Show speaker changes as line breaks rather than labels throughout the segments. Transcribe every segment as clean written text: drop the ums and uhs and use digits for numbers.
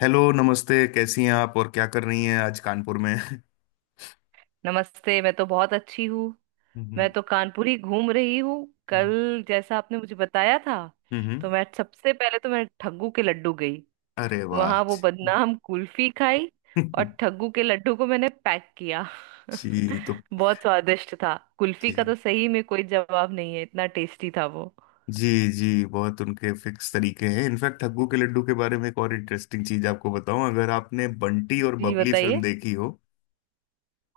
Hello, नमस्ते। कैसी हैं आप और क्या कर रही हैं आज कानपुर में?
नमस्ते। मैं तो बहुत अच्छी हूँ। मैं
हम्म।
तो कानपुरी घूम रही हूँ। कल जैसा आपने मुझे बताया था,
हम्म।
तो मैं सबसे पहले तो मैं ठग्गू के लड्डू गई।
अरे वाह
वहां वो
जी।
बदनाम कुल्फी खाई और ठग्गू के लड्डू को मैंने पैक किया।
जी। तो
बहुत स्वादिष्ट था। कुल्फी का
जी,
तो सही में कोई जवाब नहीं है, इतना टेस्टी था वो।
जी, जी बहुत उनके फिक्स तरीके हैं। इनफैक्ट, ठग्गू के लड्डू के बारे में एक और इंटरेस्टिंग चीज आपको बताऊं, अगर आपने बंटी और
जी
बबली फिल्म
बताइए,
देखी हो।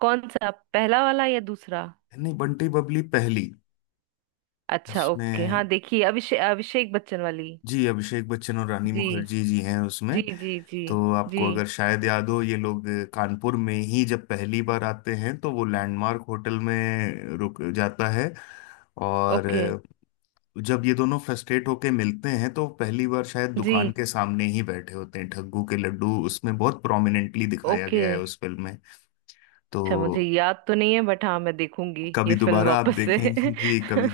कौन सा, पहला वाला या दूसरा?
नहीं, बंटी बबली पहली।
अच्छा ओके।
उसमें
हाँ देखिए, अभिषेक अभिषेक बच्चन वाली।
जी अभिषेक बच्चन और रानी
जी
मुखर्जी जी हैं उसमें।
जी जी। जी
तो
जी।
आपको अगर शायद याद हो, ये लोग कानपुर में ही जब पहली बार आते हैं तो वो लैंडमार्क होटल में रुक जाता है। और
ओके।
जब ये दोनों फ्रस्ट्रेट होके मिलते हैं तो पहली बार शायद
जी।
दुकान के सामने ही बैठे होते हैं, ठग्गू के लड्डू उसमें बहुत प्रोमिनेंटली दिखाया
ओके।
गया है उस फिल्म में। तो
अच्छा, मुझे याद तो नहीं है, बट हाँ मैं देखूंगी ये
कभी
फिल्म
दोबारा आप
वापस से।
देखेंगे जी। कभी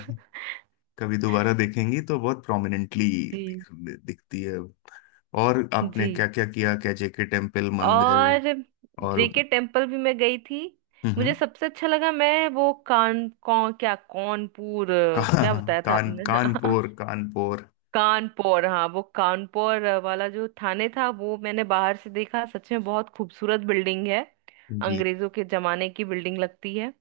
कभी दोबारा देखेंगी तो बहुत प्रोमिनेंटली
जी।
दिख, दिखती है। और आपने
जी।
क्या क्या किया, कैजे के टेम्पल
और
मंदिर? और
जेके टेम्पल भी मैं गई थी।
हम्म
मुझे
हम्म।
सबसे अच्छा लगा, मैं वो कानपुर,
कान
क्या बताया था
कान
आपने?
कानपुर कानपुर।
कानपुर, हाँ वो कानपुर वाला जो थाने था, वो मैंने बाहर से देखा। सच में बहुत खूबसूरत बिल्डिंग है,
जी
अंग्रेजों के जमाने की बिल्डिंग लगती है।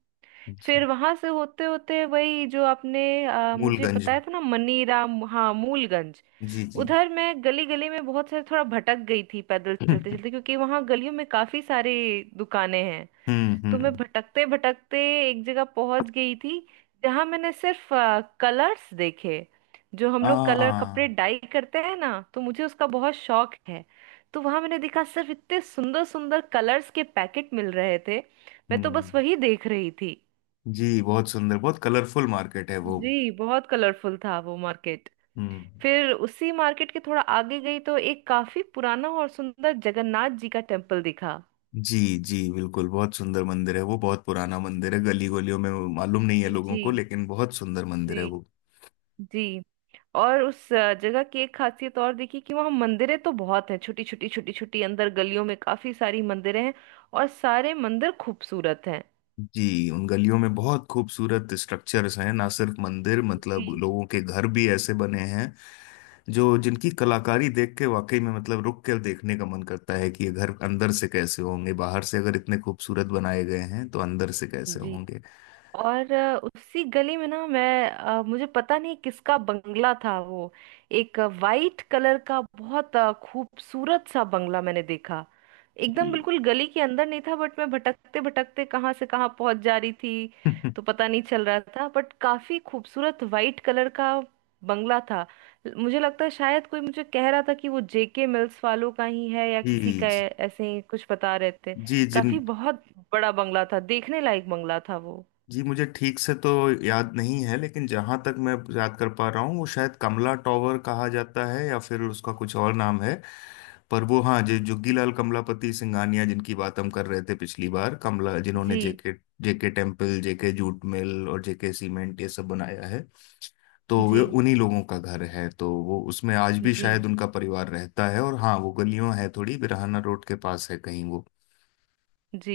जी।
फिर वहां से होते होते वही जो आपने मुझे
मूलगंज।
बताया था ना, मनीराम, हाँ मूलगंज।
जी जी।
उधर मैं गली गली में बहुत सारे थोड़ा भटक गई थी पैदल चलते
हम्म।
चलते, क्योंकि वहां गलियों में काफी सारी दुकानें हैं। तो मैं
हम्म।
भटकते भटकते एक जगह पहुंच गई थी, जहां मैंने सिर्फ कलर्स देखे। जो हम लोग कलर
आ।
कपड़े डाई करते हैं ना, तो मुझे उसका बहुत शौक है। तो वहां मैंने देखा, सिर्फ इतने सुंदर सुंदर कलर्स के पैकेट मिल रहे थे। मैं तो
हम्म।
बस वही देख रही थी।
जी बहुत सुंदर, बहुत कलरफुल मार्केट है वो।
जी, बहुत कलरफुल था वो मार्केट।
हम्म।
फिर उसी मार्केट के थोड़ा आगे गई तो एक काफी पुराना और सुंदर जगन्नाथ जी का टेम्पल दिखा।
जी जी बिल्कुल, बहुत सुंदर मंदिर है वो, बहुत पुराना मंदिर है गली गलियों में। मालूम नहीं है लोगों
जी।
को, लेकिन बहुत सुंदर मंदिर है
जी।
वो।
जी। और उस जगह की एक खासियत और दिखी, कि वहाँ मंदिरें तो बहुत हैं, छोटी छोटी छोटी छोटी, अंदर गलियों में काफी सारी मंदिरें हैं, और सारे मंदिर खूबसूरत हैं।
जी, उन गलियों में बहुत खूबसूरत स्ट्रक्चर्स हैं, ना सिर्फ मंदिर, मतलब
जी।
लोगों के घर भी ऐसे बने हैं जो जिनकी कलाकारी देख के वाकई में, मतलब रुक के देखने का मन करता है कि ये घर अंदर से कैसे होंगे। बाहर से अगर इतने खूबसूरत बनाए गए हैं तो अंदर से कैसे
जी।
होंगे।
और उसी गली में ना, मुझे पता नहीं किसका बंगला था वो। एक वाइट कलर का बहुत खूबसूरत सा बंगला मैंने देखा। एकदम
जी।
बिल्कुल गली के अंदर नहीं था, बट मैं भटकते भटकते कहाँ से कहाँ पहुंच जा रही थी, तो पता नहीं चल रहा था। बट काफी खूबसूरत वाइट कलर का बंगला था। मुझे लगता है शायद, कोई मुझे कह रहा था कि वो जेके मिल्स वालों का ही है या किसी
जी
का
जी
है, ऐसे ही कुछ बता रहे थे।
जी। जिन
काफी बहुत बड़ा बंगला था, देखने लायक बंगला था वो।
जी मुझे ठीक से तो याद नहीं है, लेकिन जहां तक मैं याद कर पा रहा हूँ, वो शायद कमला टॉवर कहा जाता है या फिर उसका कुछ और नाम है। पर वो, हाँ, जो जुग्गीलाल कमलापति सिंघानिया जिनकी बात हम कर रहे थे पिछली बार, कमला जिन्होंने
जी।
JK JK temple, JK jute mill और जेके सीमेंट ये सब बनाया है। तो वे
जी।
उन्हीं लोगों का घर है, तो वो उसमें आज भी
जी।
शायद उनका परिवार रहता है। और हाँ, वो गलियों है थोड़ी बिरहाना रोड के पास है कहीं वो।
जी।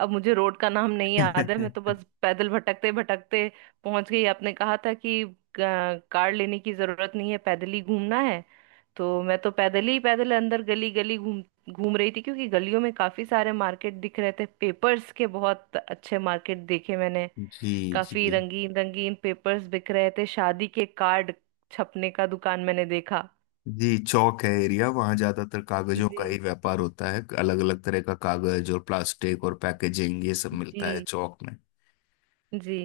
अब मुझे रोड का नाम नहीं याद है, मैं तो बस पैदल भटकते भटकते पहुंच गई। आपने कहा था कि कार लेने की जरूरत नहीं है, पैदल ही घूमना है। तो मैं तो पैदल ही पैदल अंदर गली गली घूम घूम रही थी, क्योंकि गलियों में काफी सारे मार्केट दिख रहे थे। पेपर्स के बहुत अच्छे मार्केट देखे मैंने।
जी
काफी
जी
रंगीन रंगीन पेपर्स बिक रहे थे, शादी के कार्ड छपने का दुकान मैंने देखा।
जी। चौक है एरिया, वहाँ ज्यादातर कागजों का
जी।
ही व्यापार होता है, अलग अलग तरह का कागज और प्लास्टिक और पैकेजिंग ये सब मिलता है
जी।
चौक में।
जी।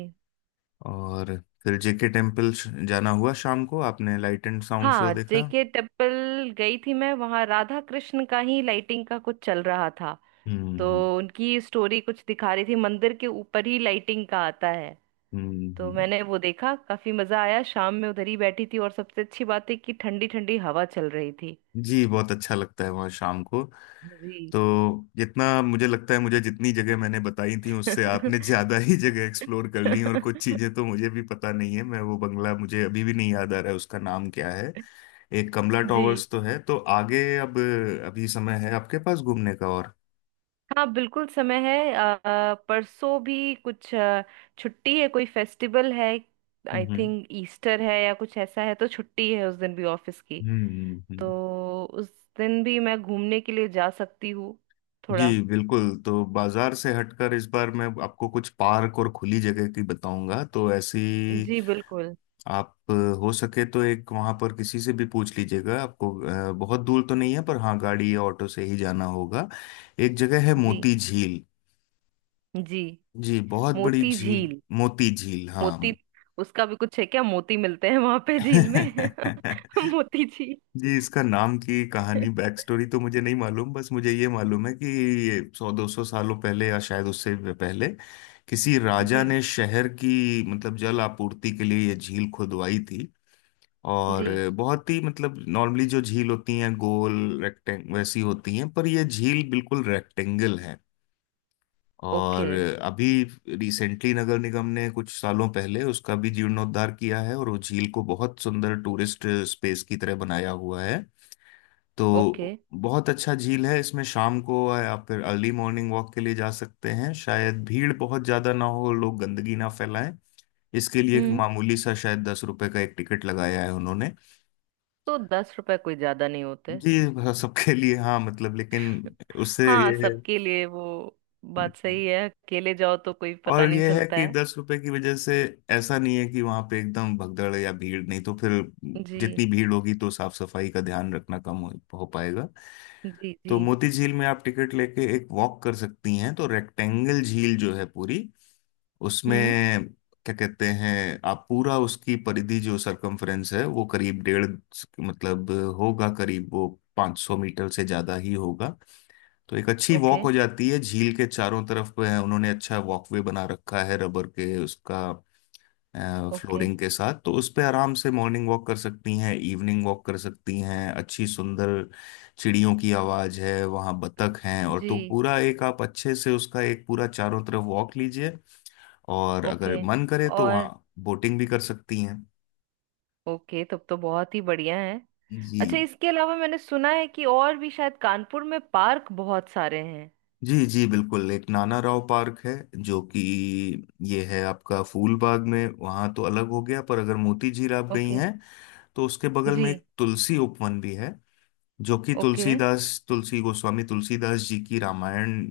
और फिर जेके टेम्पल जाना हुआ शाम को। आपने लाइट एंड साउंड शो
हाँ
देखा।
जेके टेम्पल गई थी मैं, वहां राधा कृष्ण का ही लाइटिंग का कुछ चल रहा था। तो
हम्म।
उनकी स्टोरी कुछ दिखा रही थी, मंदिर के ऊपर ही लाइटिंग का आता है।
हम्म,
तो
हम्म।
मैंने वो देखा, काफी मजा आया। शाम में उधर ही बैठी थी, और सबसे अच्छी बात है कि ठंडी ठंडी हवा चल रही थी।
जी बहुत अच्छा लगता है वहाँ शाम को।
जी।
तो जितना मुझे लगता है, मुझे जितनी जगह मैंने बताई थी उससे आपने ज्यादा ही जगह एक्सप्लोर कर ली, और कुछ चीजें तो मुझे भी पता नहीं है। मैं वो बंगला मुझे अभी भी नहीं याद आ रहा है, उसका नाम क्या है। एक कमला
जी।
टॉवर्स तो है, तो आगे अब अभी समय है आपके पास घूमने का और।
हाँ बिल्कुल समय है। परसों भी कुछ, छुट्टी है, कोई फेस्टिवल है, आई
हम्म
थिंक ईस्टर है या कुछ ऐसा है, तो छुट्टी है उस दिन भी ऑफिस की।
हम्म।
तो उस दिन भी मैं घूमने के लिए जा सकती हूँ
जी
थोड़ा।
बिल्कुल। तो बाजार से हटकर इस बार मैं आपको कुछ पार्क और खुली जगह की बताऊंगा। तो ऐसी
जी बिल्कुल।
आप हो सके तो एक वहां पर किसी से भी पूछ लीजिएगा आपको। बहुत दूर तो नहीं है, पर हाँ गाड़ी या ऑटो से ही जाना होगा। एक जगह है
जी।
मोती झील।
जी।
जी बहुत बड़ी
मोती
झील।
झील।
मोती झील हाँ।
मोती, उसका भी कुछ है क्या, मोती मिलते हैं वहां पे झील में? मोती झील।
जी इसका नाम की कहानी, बैक स्टोरी तो मुझे नहीं मालूम, बस मुझे ये मालूम है कि ये 100-200 सालों पहले या शायद उससे भी पहले किसी राजा
जी।
ने शहर की, मतलब जल आपूर्ति के लिए ये झील खुदवाई थी। और
जी।
बहुत ही, मतलब नॉर्मली जो झील होती हैं गोल, रेक्टेंग वैसी होती हैं, पर ये झील बिल्कुल रेक्टेंगल है।
ओके।
और अभी रिसेंटली नगर निगम ने कुछ सालों पहले उसका भी जीर्णोद्धार किया है, और वो झील को बहुत सुंदर टूरिस्ट स्पेस की तरह बनाया हुआ है।
ओके।
तो बहुत अच्छा झील है। इसमें शाम को आप, फिर अर्ली मॉर्निंग वॉक के लिए जा सकते हैं। शायद भीड़ बहुत ज्यादा ना हो, लोग गंदगी ना फैलाएं, इसके लिए एक
हम्म।
मामूली सा शायद 10 रुपए का एक टिकट लगाया है उन्होंने।
तो 10 रुपए कोई ज्यादा नहीं होते।
ये सबके लिए, हाँ मतलब लेकिन उससे
हाँ
ये
सबके लिए वो बात
है।
सही है, अकेले जाओ तो कोई पता
और
नहीं
ये है
चलता
कि
है।
10 रुपए की वजह से ऐसा नहीं है कि वहां पे एकदम भगदड़ है या भीड़ नहीं, तो फिर
जी।
जितनी भीड़ होगी तो साफ सफाई का ध्यान रखना कम हो पाएगा।
जी।
तो
जी।
मोती झील में आप टिकट लेके एक वॉक कर सकती हैं। तो रेक्टेंगल झील जो है पूरी उसमें,
हम्म।
क्या कहते हैं आप, पूरा उसकी परिधि जो सरकमफ्रेंस है वो करीब डेढ़, मतलब होगा करीब वो 500 मीटर से ज्यादा ही होगा। तो एक अच्छी
ओके।
वॉक हो जाती है झील के चारों तरफ पे है। उन्होंने अच्छा वॉकवे बना रखा है रबर के उसका
ओके।
फ्लोरिंग के साथ। तो उस पे आराम से मॉर्निंग वॉक कर सकती हैं, इवनिंग वॉक कर सकती हैं, अच्छी सुंदर चिड़ियों की आवाज़ है वहाँ, बतख हैं, और तो
जी।
पूरा एक आप अच्छे से उसका एक पूरा चारों तरफ वॉक लीजिए। और
ओके।
अगर मन करे तो
और
वहाँ बोटिंग भी कर सकती हैं।
ओके, तब तो बहुत ही बढ़िया है।
जी
अच्छा इसके अलावा मैंने सुना है कि और भी शायद कानपुर में पार्क बहुत सारे हैं।
जी जी बिल्कुल, एक नाना राव पार्क है, जो कि ये है आपका फूलबाग में, वहाँ तो अलग हो गया, पर अगर मोती झील आप गई
ओके।
हैं तो उसके बगल
जी।
में एक तुलसी उपवन भी है, जो कि
ओके।
तुलसीदास, तुलसी गोस्वामी तुलसीदास जी की रामायण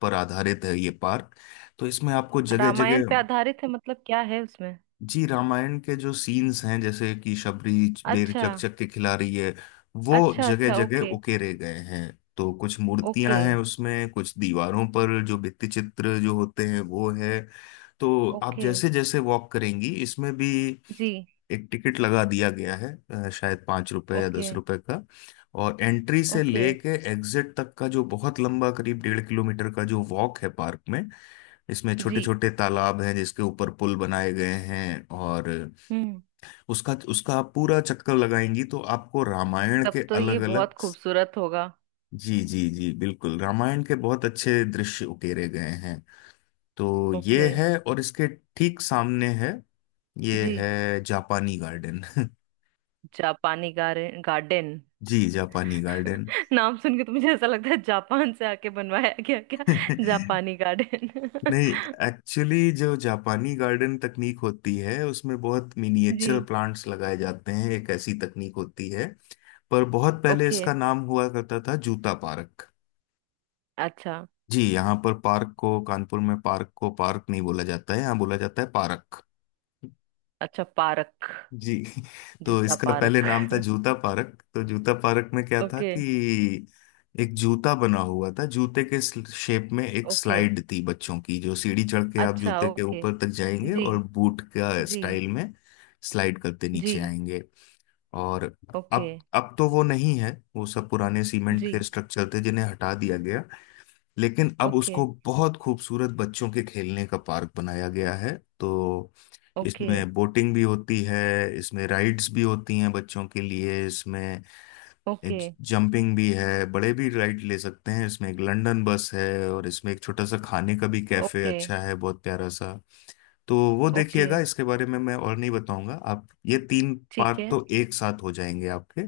पर आधारित है ये पार्क। तो इसमें आपको जगह
रामायण पे
जगह,
आधारित है, मतलब क्या है उसमें?
जी रामायण के जो सीन्स हैं, जैसे कि शबरी बेर
अच्छा।
चकचक के खिला रही है, वो
अच्छा
जगह
अच्छा
जगह
ओके।
उकेरे गए हैं। तो कुछ
ओके।
मूर्तियां हैं उसमें, कुछ दीवारों पर जो भित्ति चित्र जो होते हैं वो है। तो आप
ओके।
जैसे जैसे वॉक करेंगी, इसमें भी
जी।
एक टिकट लगा दिया गया है, शायद 5 रुपए या
ओके।
10 रुपए का। और एंट्री से
ओके।
लेके एग्जिट तक का जो बहुत लंबा करीब 1.5 किलोमीटर का जो वॉक है पार्क में, इसमें छोटे
जी।
छोटे तालाब हैं जिसके ऊपर पुल बनाए गए हैं। और
हम्म।
उसका उसका आप पूरा चक्कर लगाएंगी तो आपको रामायण
तब
के
तो ये
अलग अलग।
बहुत खूबसूरत होगा।
जी जी जी बिल्कुल, रामायण के बहुत अच्छे दृश्य उकेरे गए हैं। तो ये
ओके।
है, और इसके ठीक सामने है, ये
जी।
है जापानी गार्डन।
जापानी गार्डन गार्डन
जी जापानी गार्डन।
नाम सुन के तो मुझे ऐसा लगता है जापान से आके बनवाया गया क्या? जापानी गार्डन।
नहीं, एक्चुअली जो जापानी गार्डन तकनीक होती है उसमें बहुत मिनिएचर
जी।
प्लांट्स लगाए जाते हैं, एक ऐसी तकनीक होती है। पर बहुत पहले
ओके।
इसका नाम हुआ करता था जूता पार्क।
अच्छा।
जी, यहाँ पर पार्क को, कानपुर में पार्क को पार्क नहीं बोला जाता है, यहाँ बोला जाता है पार्क।
अच्छा पार्क।
जी। तो
जूता
इसका पहले
पार्क?
नाम था जूता पार्क। तो जूता पार्क में क्या था
ओके।
कि एक जूता बना हुआ था, जूते के शेप में एक
ओके।
स्लाइड थी बच्चों की, जो सीढ़ी चढ़ के आप
अच्छा
जूते के
ओके।
ऊपर तक जाएंगे,
जी।
और बूट का
जी।
स्टाइल में स्लाइड करते
जी।
नीचे आएंगे। और
ओके।
अब तो वो नहीं है। वो सब पुराने सीमेंट के
जी।
स्ट्रक्चर थे जिन्हें हटा दिया गया, लेकिन अब
ओके।
उसको बहुत खूबसूरत बच्चों के खेलने का पार्क बनाया गया है। तो
ओके।
इसमें बोटिंग भी होती है, इसमें राइड्स भी होती हैं बच्चों के लिए, इसमें
ओके।
जंपिंग भी है, बड़े भी राइड ले सकते हैं इसमें। एक लंदन बस है, और इसमें एक छोटा सा खाने का भी कैफे
ओके।
अच्छा है, बहुत प्यारा सा। तो वो
ओके।
देखिएगा, इसके बारे में मैं और नहीं बताऊंगा। आप ये तीन
ठीक
पार्क
है।
तो एक साथ हो जाएंगे आपके।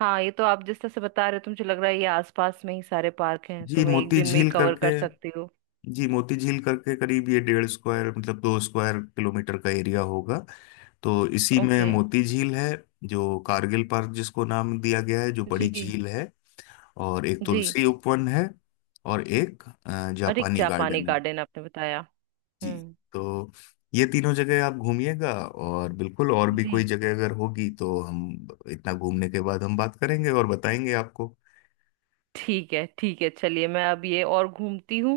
हाँ ये तो आप जिस तरह से बता रहे हो, तो मुझे लग रहा है ये आसपास में ही सारे पार्क हैं,
जी
तो मैं एक
मोती
दिन में ही
झील
कवर
करके
कर सकती हूँ।
जी मोती झील करके करीब ये 1.5 स्क्वायर, मतलब 2 स्क्वायर किलोमीटर का एरिया होगा। तो इसी में
ओके।
मोती झील है, जो कारगिल पार्क जिसको नाम दिया गया है, जो बड़ी
जी।
झील है। और एक
जी।
तुलसी उपवन है। और एक
और एक
जापानी
जापानी
गार्डन है।
गार्डन आपने बताया।
जी।
हम्म।
तो ये तीनों जगह आप घूमिएगा, और बिल्कुल और भी
जी
कोई जगह अगर होगी तो हम इतना घूमने के बाद हम बात करेंगे और बताएंगे आपको।
ठीक है, ठीक है। चलिए मैं अब ये और घूमती हूँ।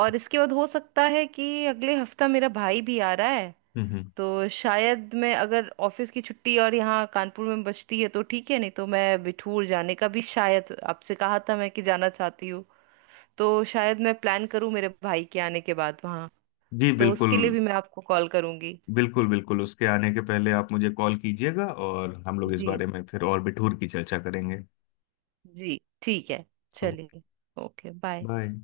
और इसके बाद हो सकता है कि अगले हफ्ता मेरा भाई भी आ रहा है।
हम्म हम्म।
तो शायद मैं, अगर ऑफिस की छुट्टी और यहाँ कानपुर में बचती है तो ठीक है, नहीं तो मैं बिठूर जाने का भी शायद आपसे कहा था मैं कि जाना चाहती हूँ। तो शायद मैं प्लान करूँ मेरे भाई के आने के बाद वहाँ।
जी
तो
बिल्कुल
उसके लिए भी मैं आपको कॉल करूँगी।
बिल्कुल बिल्कुल उसके आने के पहले आप मुझे कॉल कीजिएगा, और हम लोग इस
जी।
बारे में फिर और भी ठूर की चर्चा करेंगे।
जी ठीक है।
तो
चलिए। Okay bye.
बाय।